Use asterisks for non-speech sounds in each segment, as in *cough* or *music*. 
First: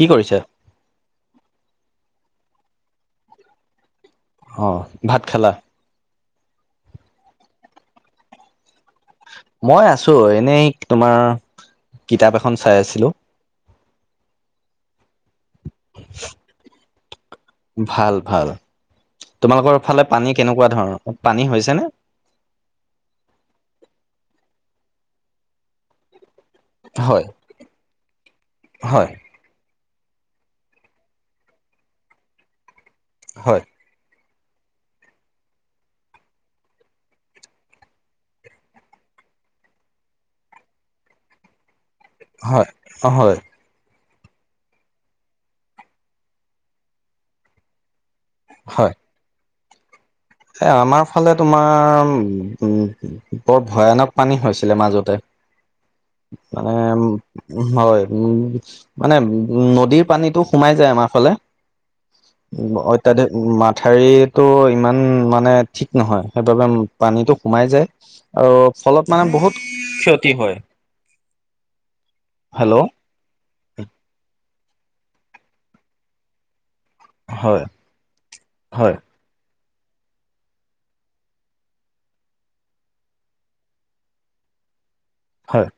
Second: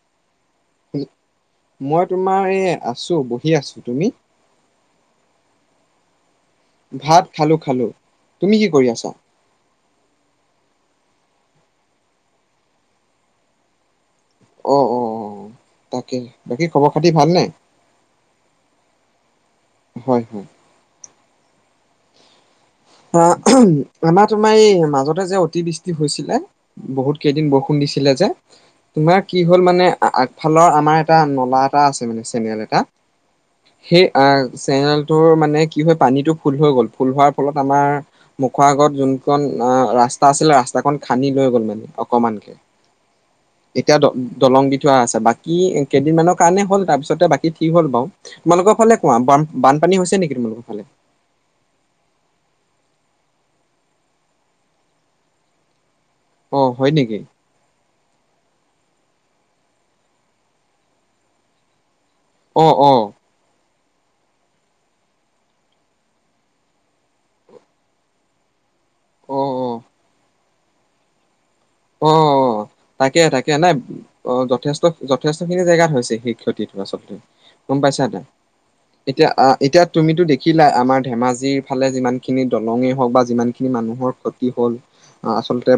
কি কৰিছে? মই তোমাৰ এই আছো বহি আছো, তুমি? অঁ ভাত খালা? ভাত খালো খালো, তুমি কি কৰি আছা? মই আছো এনেই তোমাৰ কিতাপ এখন চাই আছিলো। অ অ অ তাকেহে, বাকী খবৰ খাতি ভাল নে? ভাল ভাল, তোমালোকৰ ফালে হয় পানী হয় কেনেকুৱা ধৰণৰ? পানী হৈছে নে? অ আমাৰ তোমাৰ এই মাজতে যে অতিবৃষ্টি হৈছিলে বহুত হয় কেইদিন বৰষুণ দিছিলে যে হয় তোমাৰ কি হ'ল মানে আগফালৰ আমাৰ এটা নলা এটা আছে মানে চেনিয়েল এটা, হয় সেই অ', চেনেলটোৰ মানে কি হয় পানীতটো ফুল হৈ গ'ল ফুল হোৱাৰ ফলত আমাৰ মুখৰ আগত যোনখন অ', ৰাস্তা আছিলে ৰাস্তাখনন খান্দি লৈ গ'ল মানে অকণমানকৈ হয় হয় এতিয়া দি দলং দি থোৱা আছে বাকী কেইদিনমানৰ কাৰণে হ'ল তাৰপিছতে বাকী ঠিক হ'ল বাৰু। তোমালোকৰ হয়। ফালে কোৱা বান বানপানী হৈছে নেকি? এ আমাৰ ফালে তোমাৰ উ বৰ ভয়ানক পানী হৈছিলে মাজতে। *inaudible* অ', হয় নেকি। হয় উ মানে উ নদীৰ পানীতটো সোমাই যায় আমাৰ ফালে। অ অ অত্যাধিক মাথাৰটো ইমান মানে ঠিক নহয় সেইবাবে পানীটো সোমাই যায় আৰু ফলত মানে অ বহুত অ ক্ষতি হয়। অ', অ'। হেল্ল' তাকে তাকে নাই অ', যথেষ্ট যথেষ্ট খিনি জেগাত হৈছে সেই ক্ষতিটো আচলতে হয় গ'ম পাইছাতে হয় এতিয়া এতিয়া তুমিতো দেখিলা আমাৰ ধেমাজিৰ ফালে যিমানখিনি দলঙেই হওক বা যিমানখিনি মানুহৰ কি হ'ল হয় আচলতে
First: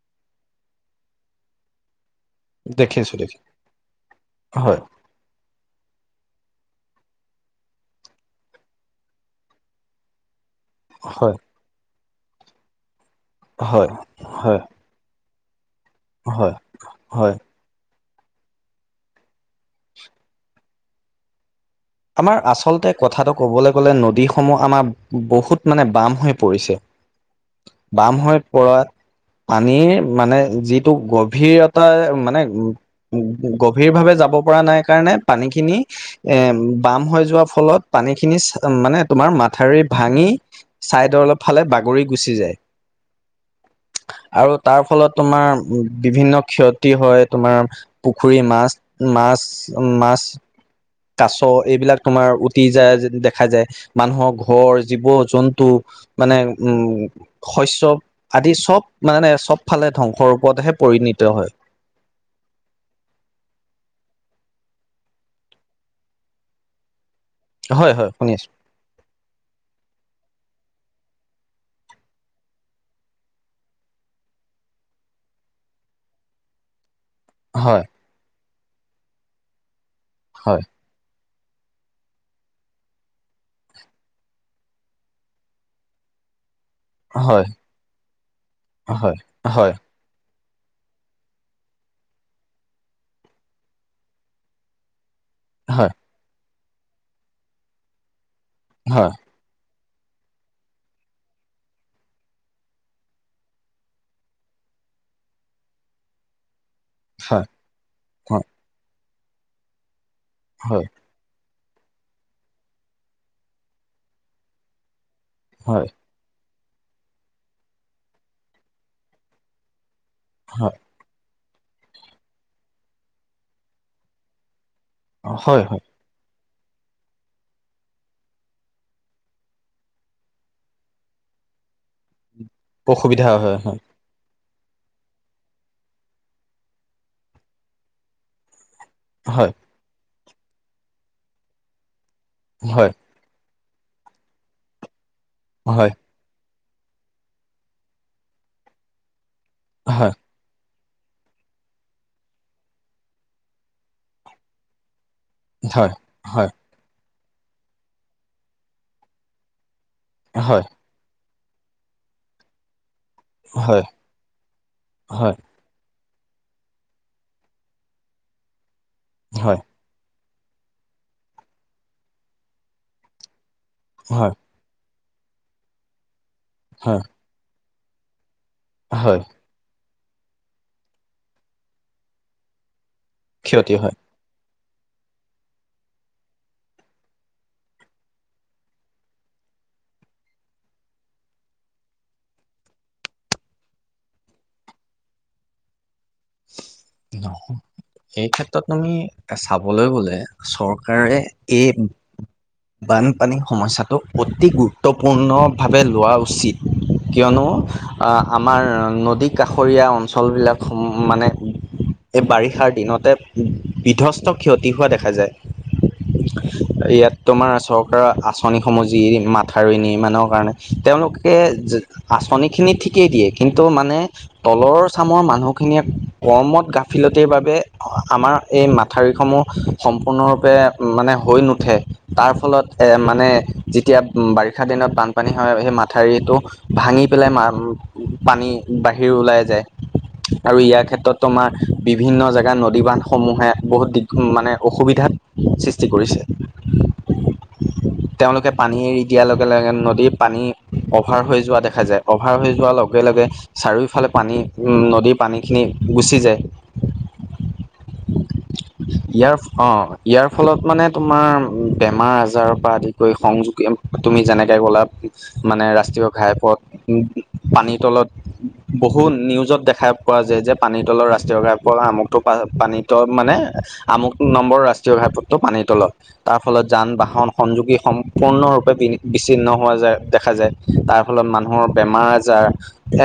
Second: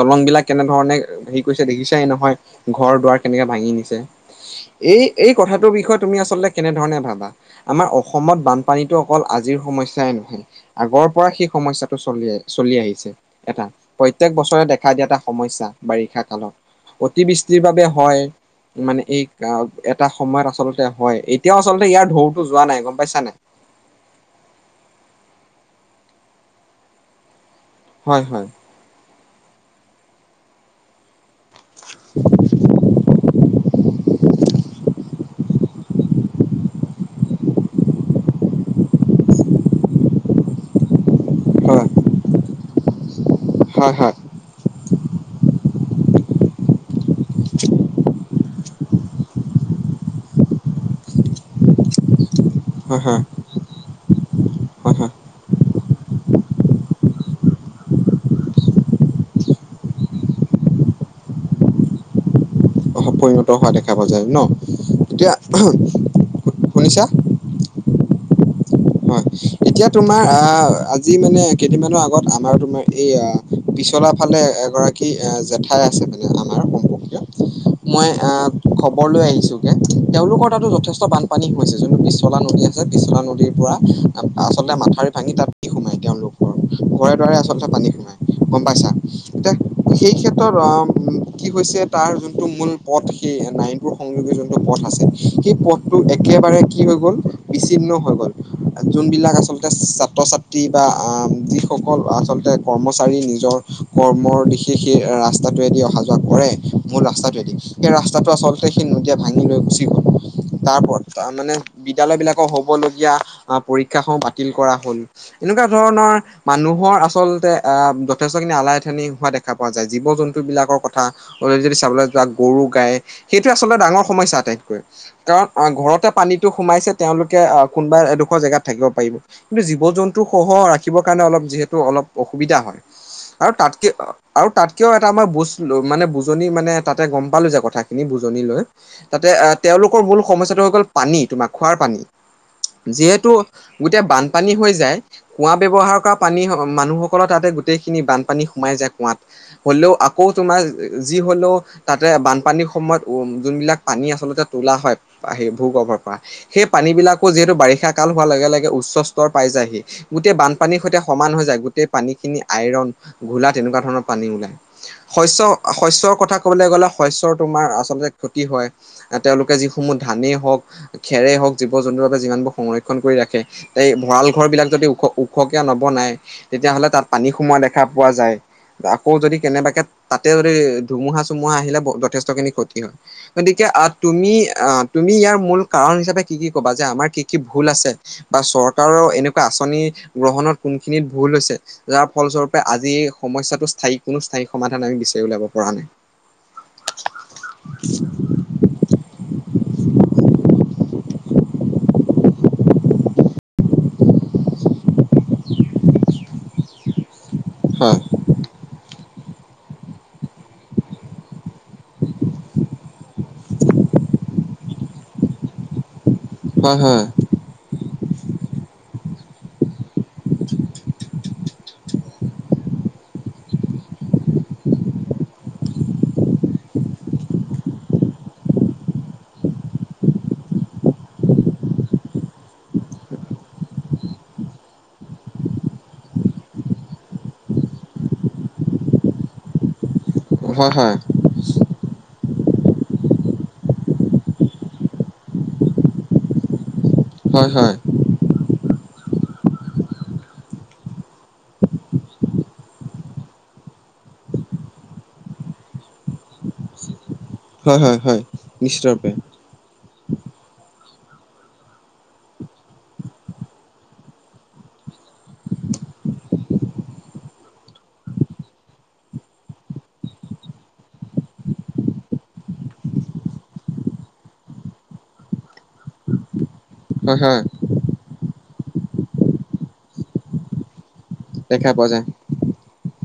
দলং বিলাক কেনেধৰণে হেৰি কৰিছে দেখিছাই নহয় ঘৰ দেখিছো দুৱাৰ দেখি কেনেকে ভাঙি নিছে হয় এই এই কথাটোৰ বিষয়ে তুমি আচলতে কেনেধৰণে ভাবা আমাৰ অসমত বানপানীতো অকল আজিৰ সমস্যাই নহয় আগৰ পৰা হয় সেই সমস্যাটো চলি আহ চলি আহিছে। এটা হয়। প্ৰত্যেক হয় বছৰে দেখা দিয়া এটা সমস্যা বাৰিষা হয় কালত হয় অতি বাবে হয় মানে এই এটা সময়ত আচলতে হয়। এতিয়া আচলতে ইয়াৰ ঢৌ আমাৰ টো যোৱা নাই আচলতে গ'ম কথাটো পাইছানে। ক'বলৈ গ'লে নদী সমূহ আমাৰ বহুত মানে বাম হৈ পৰিছে। বাম হয় হৈ হয় পৰাত পানীৰ মানে যিটো গভীৰত ত মানে গভীৰ ভাৱে যাব পৰা নাই কাৰণে পানী খিনি এ বাম হৈ যোৱাৰ ফলত পানীখিনি মানে তোমাৰ মাথাউৰি ভাঙি চাইদৰ অলপ ফালে হয় বাগৰি গুচি যায় হয়, হয়। আৰু তাৰ ফলত তোমাৰ বিভিন্ন ক্ষতি হয় তোমাৰ পুখুৰী মাছ, মাছ, মাছ কাছ এইবিলাক তোমাৰ উটি হয় যায় দেখা যায় মানুহৰ ঘৰ হয় জীৱ হয় জন্তু মানে উম শস্য আদি চব মানে চব ফালে ধ্বংসৰ ওপৰতহে পৰিণিত হয়। পৰিণত হোৱা দেখা পোৱা যায় ন তেতিয়া শুনিছা। হয়, হয় শুনি আছোঁ। হয়। এতিয়া তোমাৰ আহ আজি মানে কেইদিনমানৰ আগত আমাৰ তোমাৰ এই পিছলা ফালে এগৰাকী কি জেঠাই আছে মানে আমাৰ সম হয় মই আহ খবৰ লৈ আহিছো যে তেওঁলোকৰ হয় তাতো যথেষ্ট বান পানী হৈছে যোনটো পিছলা নদী আছে পিছলা নদীৰ পৰা আচলতে মাথাউৰি ভাঙি তাত দি সোমায় তেওঁলোক ঘৰে দুৱাৰে হয় আচলতে পানী সোমাই গম পাইছা হয় তে হয় সেই ক্ষেত্ৰত আ কি হৈছে তাৰ যোনটো মূল পথ সেই নাইনটোৰ সংযোগী যোনটো পথ আছে সি হয় হয় পথটো একেবাৰে কি হৈ গ'ল বিছিন্ন হৈ গ'ল হয় যোনবিলাক আচলতে ছাত্ৰ ছাত্ৰ টিবা আ-ম যিসকল আচলতে কৰ্মচাৰী নিজৰ কৰ্মৰ দিশ কৃষিৰ ৰাস্তাটোৱেদি অহা যোৱা কৰে মূল হয় ৰাস্তাটোৱেদি সেই ৰাস্তাটো আচলতে সেই নদীয়ে ভাঙি লৈ গুচি গ'ল হয় হয় তাৰপৰত তা মানে বিদ্যালয় বিলাকৰ হ'বলগীয়া আ পৰীক্ষা সমূহ বাতিল কৰা হ'ল এনেকুৱা হয় ধৰণৰ মানুহৰ আচলতে আহ যথেষ্টখিনি আলাই আথানি হোৱা দেখা পোৱা যায় জীৱ জন্তু হয় বিলাকৰ ক থা অলৰে যদি চাবলৈ যোৱা গৰু গাই সেইটোৱে আচলতে ডাঙৰ সমস্যা আটাইতকৈ কাৰণ অ হয় ঘৰতে পানীটো সোমাইছে তেওঁলোকে আহ কোনোবাই ডোখৰ জেগাত থাকিব পাৰিব কিন্তু জীৱ জন্তু সহ ৰাখিবৰ কাৰণে অলপ যিহেতু অলপ অসুবিধা হয় অসুবিধা আৰু হয় হয় তাতকে অ আৰু তাতকেও এটা আমাৰ বুজ মানে বুজনি মানে তাতে গম পালো যে কথাখিনি বুজনি লৈ তাতে হয় তেওঁলোকৰ মূল সমস্যাটো হৈ গ'ল পানী তোমাৰ খোৱাৰ পানী হয় যিহেতু গোটেই বানপানী হৈ যায় কুঁৱা হয় ব্যৱহাৰ কৰা পানী মানুহসকলৰ তাতে গোটেই খিনি বানপানী সোমাই যায় কুঁৱাত হ'লেও হয় হয় হয় আকৌ তোমাৰ যি হ'লেও তাতে বানপানীৰ সময়ত উ যোনবিলাক পানী আচলতে তোলা হয় আহি ভূ গৰ্ভৰ পৰা হয় সেই পানী বিলাকো যিহেতু বাৰিষ ষা কাল হোৱাৰ লগে লগে উচ্চ স্তৰ পাই যায়হি গোটেই হয় হয় বানপানীৰ সৈতে সমান হৈ যায় গোটেই পানীখিনি আইৰণ ঘোলা তেনেকুৱা হয় ধৰণৰ পানী ওলায় হয় শস্য শস্যৰ কথা ক'বলৈ গ'লে শস্যৰ তোমাৰ আচলতে ক্ষতি হয় এহ তেওঁলোকে হয় যিসমূহ ধানেই হওক খেৰে হওক জীৱ জন্তুৰ বাবে যিমানবোৰ সংৰক্ষণ কৰি ৰাখে এই ভঁৰাল ঘৰ বিলাক যদি ওখ ওখকে নবনাই তেতিয়াহ'লে তাত পানী সোমোৱা দেখা পোৱা যায় আকৌ হয় যদি কেনেবাকে তাতে যদি ধুমুহা চুমুহা আহিলে ব যথেষ্ট খিনি ক্ষতি হয় গতিকে ক্ষতি আ হয় তুমি আ তুমি ইয়াৰ মূল কাৰণ হিচাপে কি কি ক'বা যে আমাৰ কি কি ভুল আছে বা চৰকাৰৰ এনেকুৱা আঁচনি গ্ৰহণত কোনখিনিত ভুল হৈছে যাৰ ফলস্বৰূপে আজি সমস্যাটো স্থায়ী কোনো স্থায়ী সমাধান আমি বিচাৰি উলাব পৰা নাই নহ এই ক্ষেত্ৰত তুমি চাবলৈ গ'লে চৰকাৰে এই বানপানীৰ সমস্যাটো অতি গুৰুত্বপূৰ্ণভাৱে লোৱা উচিত কিয়নো হয়, আ আমাৰ নদী কাষৰীয়া অঞ্চলবিলাক মানে এই বাৰিষাৰ দিনতে বিধ্বস্ত ক্ষতি হোৱা দেখা যায় হয় হয় ইয়াত তোমাৰ চৰকাৰৰ আঁচনিসমূহ যি মাথাউৰি নিৰ্মাণৰ কাৰণে তেওঁলোকে যে আঁচনি খিনি ঠিকেই দিয়ে কিন্তু মানে তলৰ চামৰ মানুহখিনিয়ে কৰ্মত গাফিলতিৰ বাবে আমাৰ এই মাথাউৰিসমূহ সম্পূৰ্ণৰূপে মানে হৈ নুঠে তাৰ ফলত মানে যেতিয়া বাৰিষা দিনত বানপানী হয় সেই মাথাউৰিটো ভাঙি পেলাই মা পানী বাহিৰ ওলাই যায় আৰু হয়, ইয়াৰ হয়, ক্ষেত্ৰত তোমাৰ বিভিন্ন জেগাত নদী-বান্ধসমূহে বহুত দি মানে অসুবিধাত সৃষ্টি কৰিছে। *inaudible* হয়, হয়। তেওঁলোকে পানী এৰি দিয়াৰ লগে-লগে নদীৰ পানী অভাৰ হৈ যোৱা দেখা যায়। অভাৰ হৈ যোৱাৰ লগে লগে চাৰিওঁফালে পানী উ নদীৰ পানীখিনি গুচি যায়। হয়, হয়, হয়। নিশ্চিত ৰূপে ইয়াৰ অ, ইয়াৰ ফলত মানে তোমাৰ বেমাৰ-আজাৰৰ পৰা আদি কৰি সংযোগী, তুমি যেনেকে কলা। মানে ৰাষ্ট্ৰীয় ঘাইপথ, পানীৰ তলত বহুত নিউজত দেখা পোৱা যায় যে, পানী তলৰ ৰাস্তা ষ্ট্ৰীয় ঘাইপথ আমুকটো পানী তলত মানে, আমুক নম্বৰ ৰাষ্ট্ৰীয় ঘাইপথটো পানীৰ তলত তাৰ ফলত হয়, যান-বাহন হয়, সংযোগী সম পূৰ্ণৰূপে বি-বিচ্ছিন্ন হোৱা যায়, দেখা যায়। তাৰ ফলত মানুহৰ দেখা পোৱা যায় বেমাৰ-আজাৰ,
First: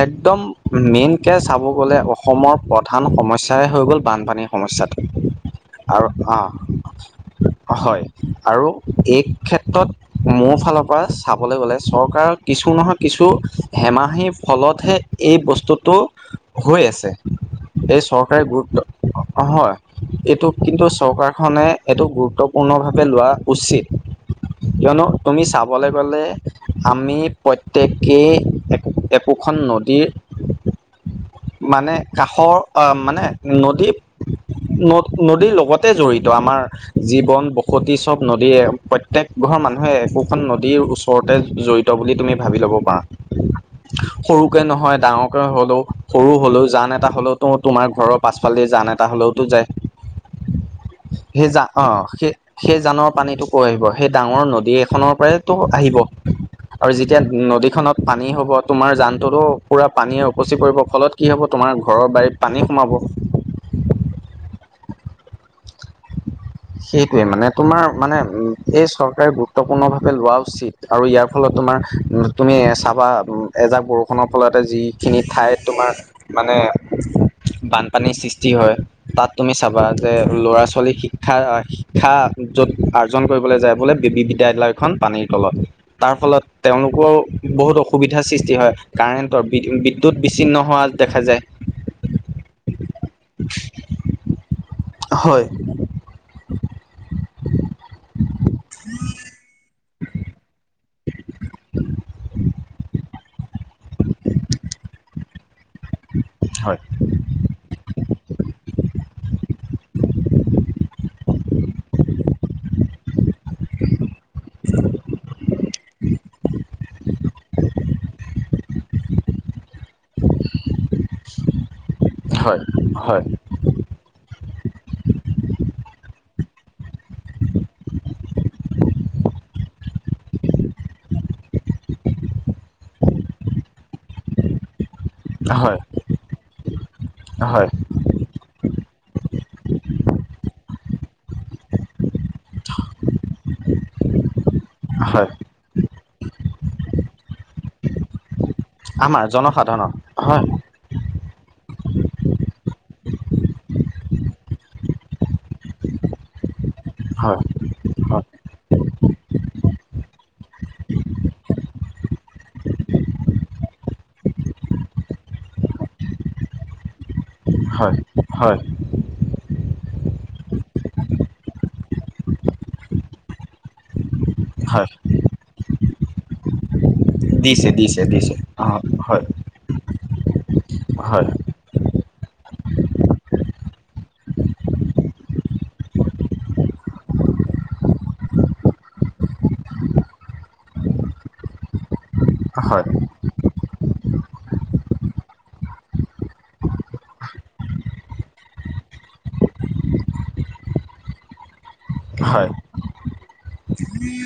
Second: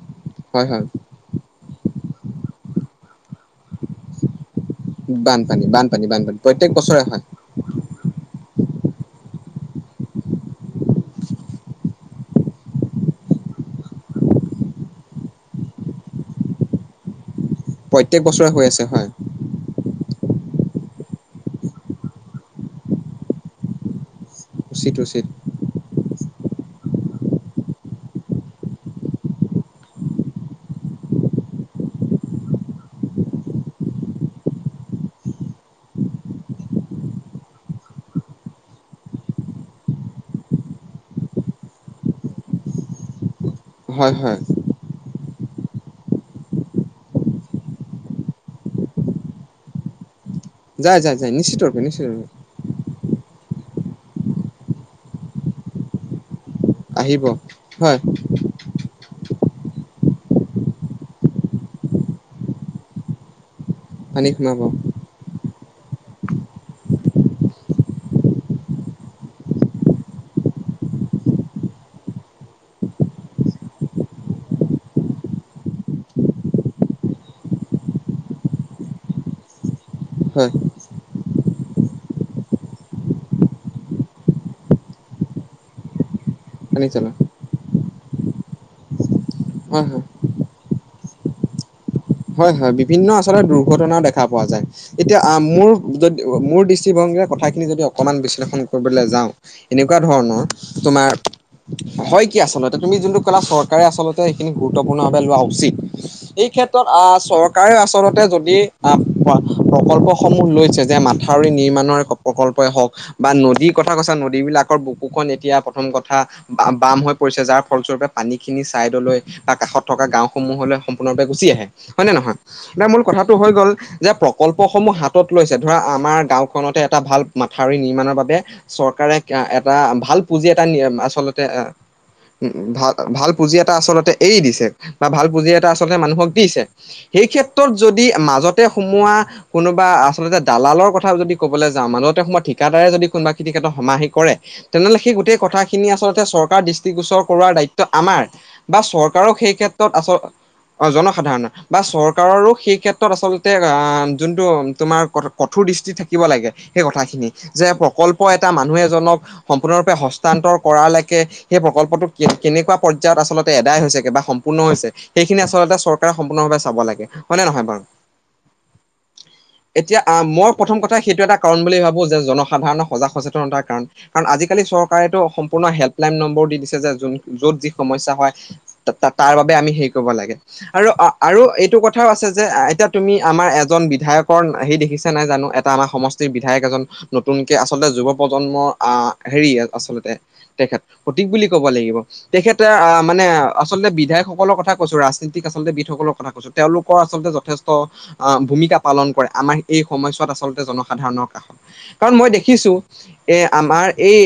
একদম হয়, হয়। মেইনকে চাব গ'লে অসমৰ পথ প্ৰধান সমস্যাই হৈ গ'ল-বানপানীৰ সমস্যাত। বানপানী, বানপানী, বানপানী, প্ৰত্যেক বছৰে হয়। হয় আৰু এই ক্ষেত্ৰত মোৰ ফালৰ পৰা চাবলৈ গ'লে চৰকাৰক কিছু নহয়, কিছু হেমাহিৰ ফলতহে এই বস্তুটো হৈ আছে। এই প্ৰত্যেক চৰকাৰে বছৰে হৈ গুৰুত্ব আছে হয়, অঁ হয়, এইটো কিন্তু চৰকাৰখনে এইটো গুৰুত্বপূৰ্ণভাৱে লোৱা উচিত। উচিত, কিয়নো উচিত। তুমি চাব ক'বলৈ গ'লে আমি প্ৰত্যেকেই এক-একোখন নদীৰ মানে, কাষৰ মানে নদীত ন-নদীৰ লগতে জড়িত, আমাৰ জীৱন-বসতি চব নদীয়ে প্ৰত্যেক ঘৰৰ মানুহে একোখন নদীৰ ওচ ওচৰতে জড়িত বুলি, তুমি ভাবি ল'ব পাৰা। হয়, হয়, সৰুকে নহয়, ডাঙৰকে হ'লেও, সৰু হ'লেও, জান এটা হলেও। তো, তোমাৰ ঘৰৰ পাছফালে জান এটা হ'লেওতো যায়। যায়, যায়, যায় সেই, নিশ্চিত ৰূপে, যা-অ নিশ্চিত ৰূপে সেই সেই জানৰ পানীটো কৰ আহিব, সেই ডাঙৰ নদী এখনৰ পৰাইতো আহিব। আৰু যেতিয়া আহিব। নদীখনত হয়, পানী হ'ব। তোমাৰ জানটোতো পুৰা পানীয়ে উপচি পৰিব, ফলত কি হ'ব? তোমাৰ ঘৰৰ বাৰী পানী সোমাব। পানী সোমাব। *unintelligible* সেইটোৱে মানে, তোমাৰ মানে এই চৰকাৰে গুৰুত্বপূৰ্ণভাৱে লোৱা উচিত। আৰু ইয়াৰ ফলত তোমাৰ তুমি চাবা, এজাক বৰষুণৰ ফলতে যিখিনি ঠাইত তোমাৰ মানে বানপানীৰ সৃষ্টি হয়। তাত তুমি চাবা যে হয়, ল'ৰা-ছোৱালী শিক্ষা-শিক্ষা য'ত আয়োজন কৰিবলে যায় বোলে, বেবী বিদ্যালয়খন পানীৰ তলত, তাৰ ফলত পানী জ্বলা তেওঁলোকৰো বহুত অসুবিধাৰ সৃষ্টি হয়, কাৰেণ্টৰ হয়, হয়। বিদ্যুৎ বিচ্ছিন্ন হোৱা দেখা যায়। হয়, হয়, বিভিন্ন আচলতে দুৰ্ঘটনাও দেখা পোৱা যায়। এতিয়া হয় মোৰ যদি মোৰ দৃষ্টিভংগীৰে কথাখিনি যদি অকণমান বিশ্লেষণ কৰিবলে যাওঁ। এনেকুৱা ধৰণৰ তোমাৰ হয় কি আচলতে, তুমি যোনটো ক'লা চৰ্ত চৰকাৰে আচলতে সেইখিনি গুৰুত্বপূৰ্ণ ভাৱে লোৱা উচিত। এইে ক্ষেত্ৰ হয় আহ চৰকাৰেও আচলতে যদি আহ প্ৰকল্পসমূহ লৈছে যে মাথাউৰি নিৰ্মাণৰ- প্ৰকল্পই হওক, বা নদীৰ কথা কৈছা নদীবলাকৰ বুকুখন এতিয়া প্ৰথম কথা। বা বাম হৈ পৰিছে যাৰ ফলস্বৰূপে পানী খিনি চাইদলৈ- বা কাষত থকা গাওসমূহলৈ সম্পূৰ্ণৰূপে গুচি আহে হয় নে নহয় হয় ন মূল হয় কথাটো হৈ গ'ল- যে প্ৰকল্পসমূহ হাতত লৈছে ধৰা আমাৰ গাঁওখনতে এটা ভাল মাথাউৰি নিৰ্মাণৰ বাবে- চৰকাৰে এটা ভাল পুঁজি এটা আচলতে এ- উম ভাল ভাল পুঁজি এটা আচলতে এৰি দিছে। বা ভাল পুঁজি এটা হয় আচলতে মানুহক দিছে সেই হয় ক্ষেত্ৰত - যদি মাজতে সোমোৱা কোনোবা আচলতে দালালৰ কথা যদি ক'বলৈ যাওঁ মাজত- সময়ত ঠিকাদাৰে যদি কোনোবােই কেতত সমাহিত কৰে- তেনেহলে সেই হয় গোটেই কথাখিনি আচলতে চৰকাৰ দৃষ্টিগোচৰ কৰোৱাৰ দায়িত্ব আমাৰ। বা আমাৰ চৰকাৰক সেই জনসাধাৰণৰ ক্ষেত্ৰত আচল- হয় অ জনসাধাৰণৰ বা চৰকাৰৰো সেই ক্ষেত্ৰত আচলতে যোনটো তোমাৰ- কঠোৰ দৃষ্টিত থাকিব লাগে সেই কথাখিনি হয় যে প্ৰকল্প হয় এটা মানুহ এজনক- সম্পূৰ্ণৰূপে হস্তান্তৰ কৰালৈকে- সেই প্ৰকল্পটো কে কেনেকুৱা পৰ্যায়ত আচলতে এদায় হৈছে কে বা সম্পূৰ্ণ হৈছে- সেইখিনি আচলতে চৰকাৰে সম্পূৰ্ণভাৱে চাব লাগে, হয়নে নহয় বাৰু? হয় *unintelligible* এতিয়া আহ মই প্ৰথম কথাাই সেইটো এটা কাৰণ বুলি ভাবো যে জনসাধাৰণৰ সজাগ সচেতনতাৰ কাৰণ কাৰণ আজি- আজিকালি হয় চৰকাৰেতো সম্পূৰ্ণ হেল্পলাইন নম্বৰ দি দিছে যে য য'ত দিছে যি দিছে সমস্যা দিছে হয়- অ হয় তাৰ বাবে আমি হেৰি কৰিব লাগে, আৰু- হয় আৰু এইটো কথাও আছে যে এতিয়া তুমি আমাৰ এজন বিধায়কৰ সেই দেখিছা নাই জানো এটা আমাৰ সমস- বিধায়ক এজন নতুনকে আচলতে যুৱ প্ৰজন্মৰ আহ হেৰি আচলতে- তেখেত সঠিক বুলি ক'ব লাগিব। তেখেতে হয় আহ মানে আচলতে বিধায়কসকলৰ কথা কৈছো ৰাজনীতিক আচলতে বিদসকলক- কথা কৈছো তেওঁলোকৰ আচলতে যথেষ্ট- আহ ভূমিকা পালন কৰে আমাৰ এই সময়ছোৱাত আচলতে জনসাধাৰণৰ কাষত- কাৰণ মই হয় দেখিছোঁ, এ আমাৰ এই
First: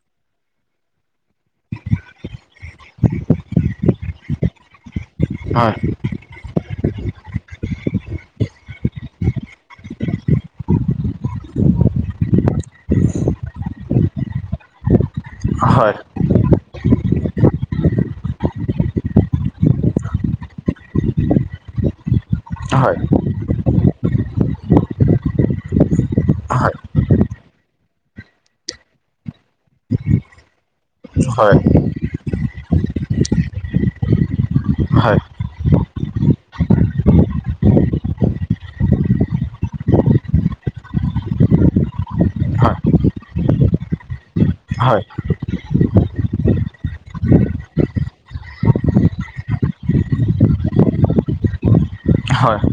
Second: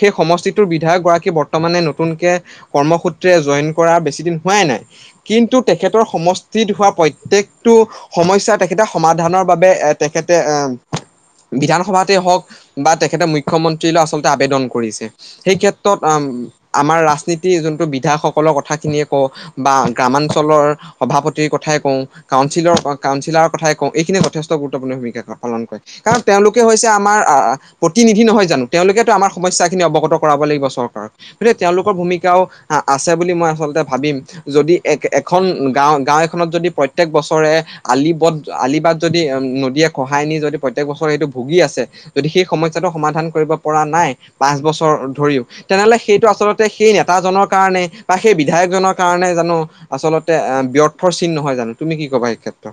সেই সমষ্টিত- বিধায়ক গৰাকী বৰ্তমানে নতুনকে কৰ্মসূত্ৰে জইন কৰা বেছি দিন হোৱাই নাই। কিন্তু হয় তেখেতৰ সমষ্টিত হোৱা প্ৰত্যেকটো- সমস্যয়া তেখেতে সমাধানৰ বাবে এ তেখেতে এ- বিধানসভাতেই হওক বা তেখেতে মুখ্যমন্ত্ৰীলৈ আচলতে আবেদন কৰিছে। সেই হয় হয় ক্ষেত্ৰত আম- আমাৰ ৰাজনীতি যোনটো বিধায়কসকলৰ কথা খিনিয়ে কওঁ বা গ্ৰামাঞ্চলৰ- সভাপতিৰ কথাই কওঁ কাউন্ঞ্চিলৰ হয় কাউন্ঞ্চিলাৰৰ কথাই কওঁ এইখিনিয়ে যথেষ্ট গুৰুত্বপূৰ্ণ ভূমিকা পালন কৰে। কাৰণ তেওঁলোকে হয় হৈছে আমাৰ আহ- প্ৰতিনিধি নহয় জানো তেওঁলোকেতো আমাৰ সমস্যাখিনি অৱগত কৰাব লাগিব চৰকাৰ- হয় গতিকে হয় তেওঁলোকৰ ভূমিকাও আছে বুলি মই আচলতে ভাবিম যদি এ এখন- গাঁওঁ গাঁও এখনত যদি প্ৰত্যেক বছৰে- আলি বট আলিবাট যদি নদীয়ে খহাই নি যদি প্ৰত্যয়েক বছৰ সেইটো ভুগি আছে। যদি সেই সমস্যাটো সমাধান কৰিব পৰা নাই পাঁচ বছৰ হয় হয় ধৰিও তেনেহলে সেইটো আচলতে- সেই নেতাজনৰ কাৰণে বা সেই বিধায়কজনৰ কাৰণে জানো আচলতে- ব্যৰ্থৰ চীন নহয় জানো? তুমি কি ক'বা এই হয় ক্ষেত্ৰত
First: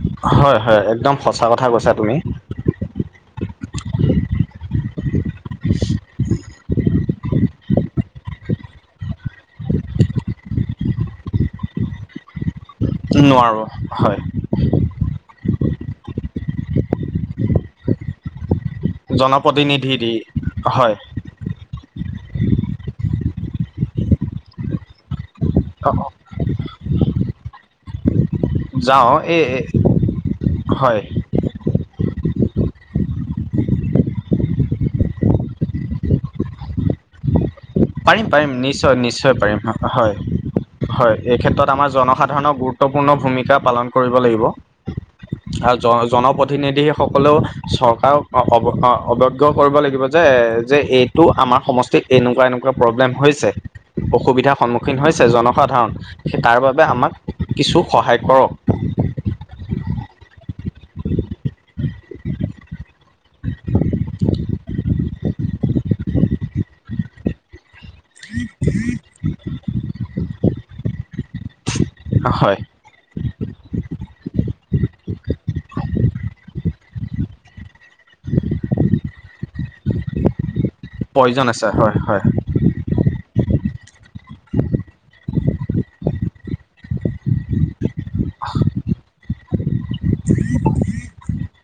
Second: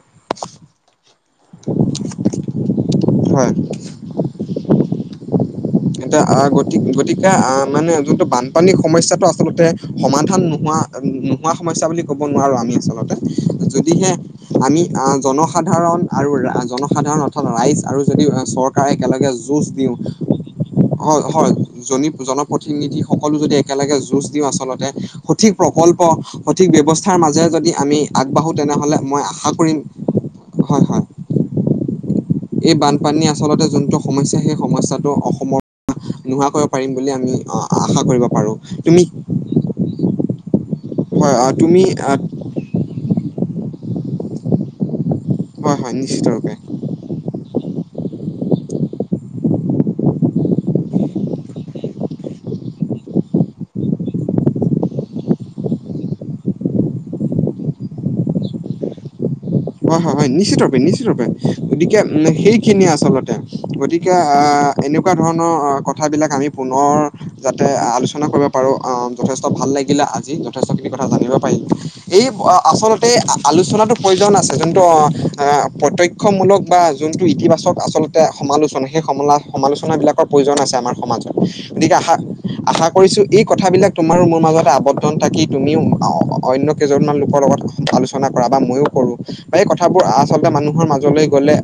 হয় হয় একদম সঁচা কথা কৈছা তুমি। হয়। *inaudible* এয়া গতি গতিকে আহ মানে যোনটো বানপানীৰ সমস্যাটো আচলতে সমাধান নোহোৱা। নোহোৱা সমস্যা বুলি ক'ব নোৱাৰোঁ আমি আচলতে নোৱাৰোঁ যদিহে। হয় আমি জনসাধাৰণ আৰু জনসাধাৰণ অৰ্থাৎ ৰাইজ আৰু যদি চৰকাৰ। একেলগে যুঁজ জনপ্ৰতিনিধি দিওঁ, দি হয় হয়। জন জনপ্ৰতিনিধি সকলো যদি একেলগে যুঁজ দিওঁ আচলতে সঠিক প্ৰকল্প। সঠিক ব্যৱস্থাৰ মাজেৰে যদি আমি আগবাঢ়ো তেনেহ'লে যাওঁ মই এই আশা কৰিম হয় হয়। *inaudible* এই বানপানী আচলতে যোনটো সমস্যয়া সেই সমস্যাটো অসমৰ। নোহোৱা কৰিব পাৰিম বুলি আমি অ'। পাৰিম - পাৰিম নিশ্চয়, নিশ্চয় পাৰিম হয়। হয়, এই আহ, ক্ষেত্ৰত তুমি আমাৰ আহ, জনসাধাৰণৰ গুৰুত্ব। গুৰুত্বপূৰ্ণ ভূমিকা পালন কৰিব লাগিব আৰু হয় হয় জন নিশ্চিত ৰূপে জনপ্ৰতিনিধি সকলেও। চৰকাৰক অৱজ্ঞ কৰিব লাগিব যে, যে এইটো আমাৰ সমষ্টিত এনেকুৱা - এনেকুৱা। প্ৰব্লেম হৈছে। অসুবিধাৰ সন্মুখীন হৈছে জনসাধাৰণ, সেই তাৰ বাবে আমাক কিছু সহায় কৰক। হয় হয় হয়, নিশ্চিত ৰপে নিশ্চিত ৰপে গতিকে। সেইখিনিয়ে আচলতে, গতিকে এনেকুৱা ধৰণৰ কথাবিলাক আমি পুনৰ। যাতে আলোচনা। পাৰো আহ যথেষ্ট ভাল লাগিলে আজি যথেষ্টখিনি কথা জানিব পাৰিম এই হয় আচলতে। আলোচনাাতটো প্ৰয়োজন আছে। যোনটো প্ৰত্যক্ষমূলক বা যোনটো ইতিবাচক আচলতে সমালোচনা সেই সমালোচনা। সমালোচনা বিলাকৰ প্ৰয়োজন আছে আমাৰ সমাজত, প্ৰয়োজন আছে হয় গতিকে আ। হয় আশা কৰিছো এই কথাবিলাক তোমাৰো মোৰ মাজতে আৱটন থাকি তুমিও অন্য কেইজনমান লোকৰ লগত। আলোচনা কৰা বা মইো কৰো, বা এই কথাবোৰ আচলতে মানুহৰ মাজলৈ গ'লে।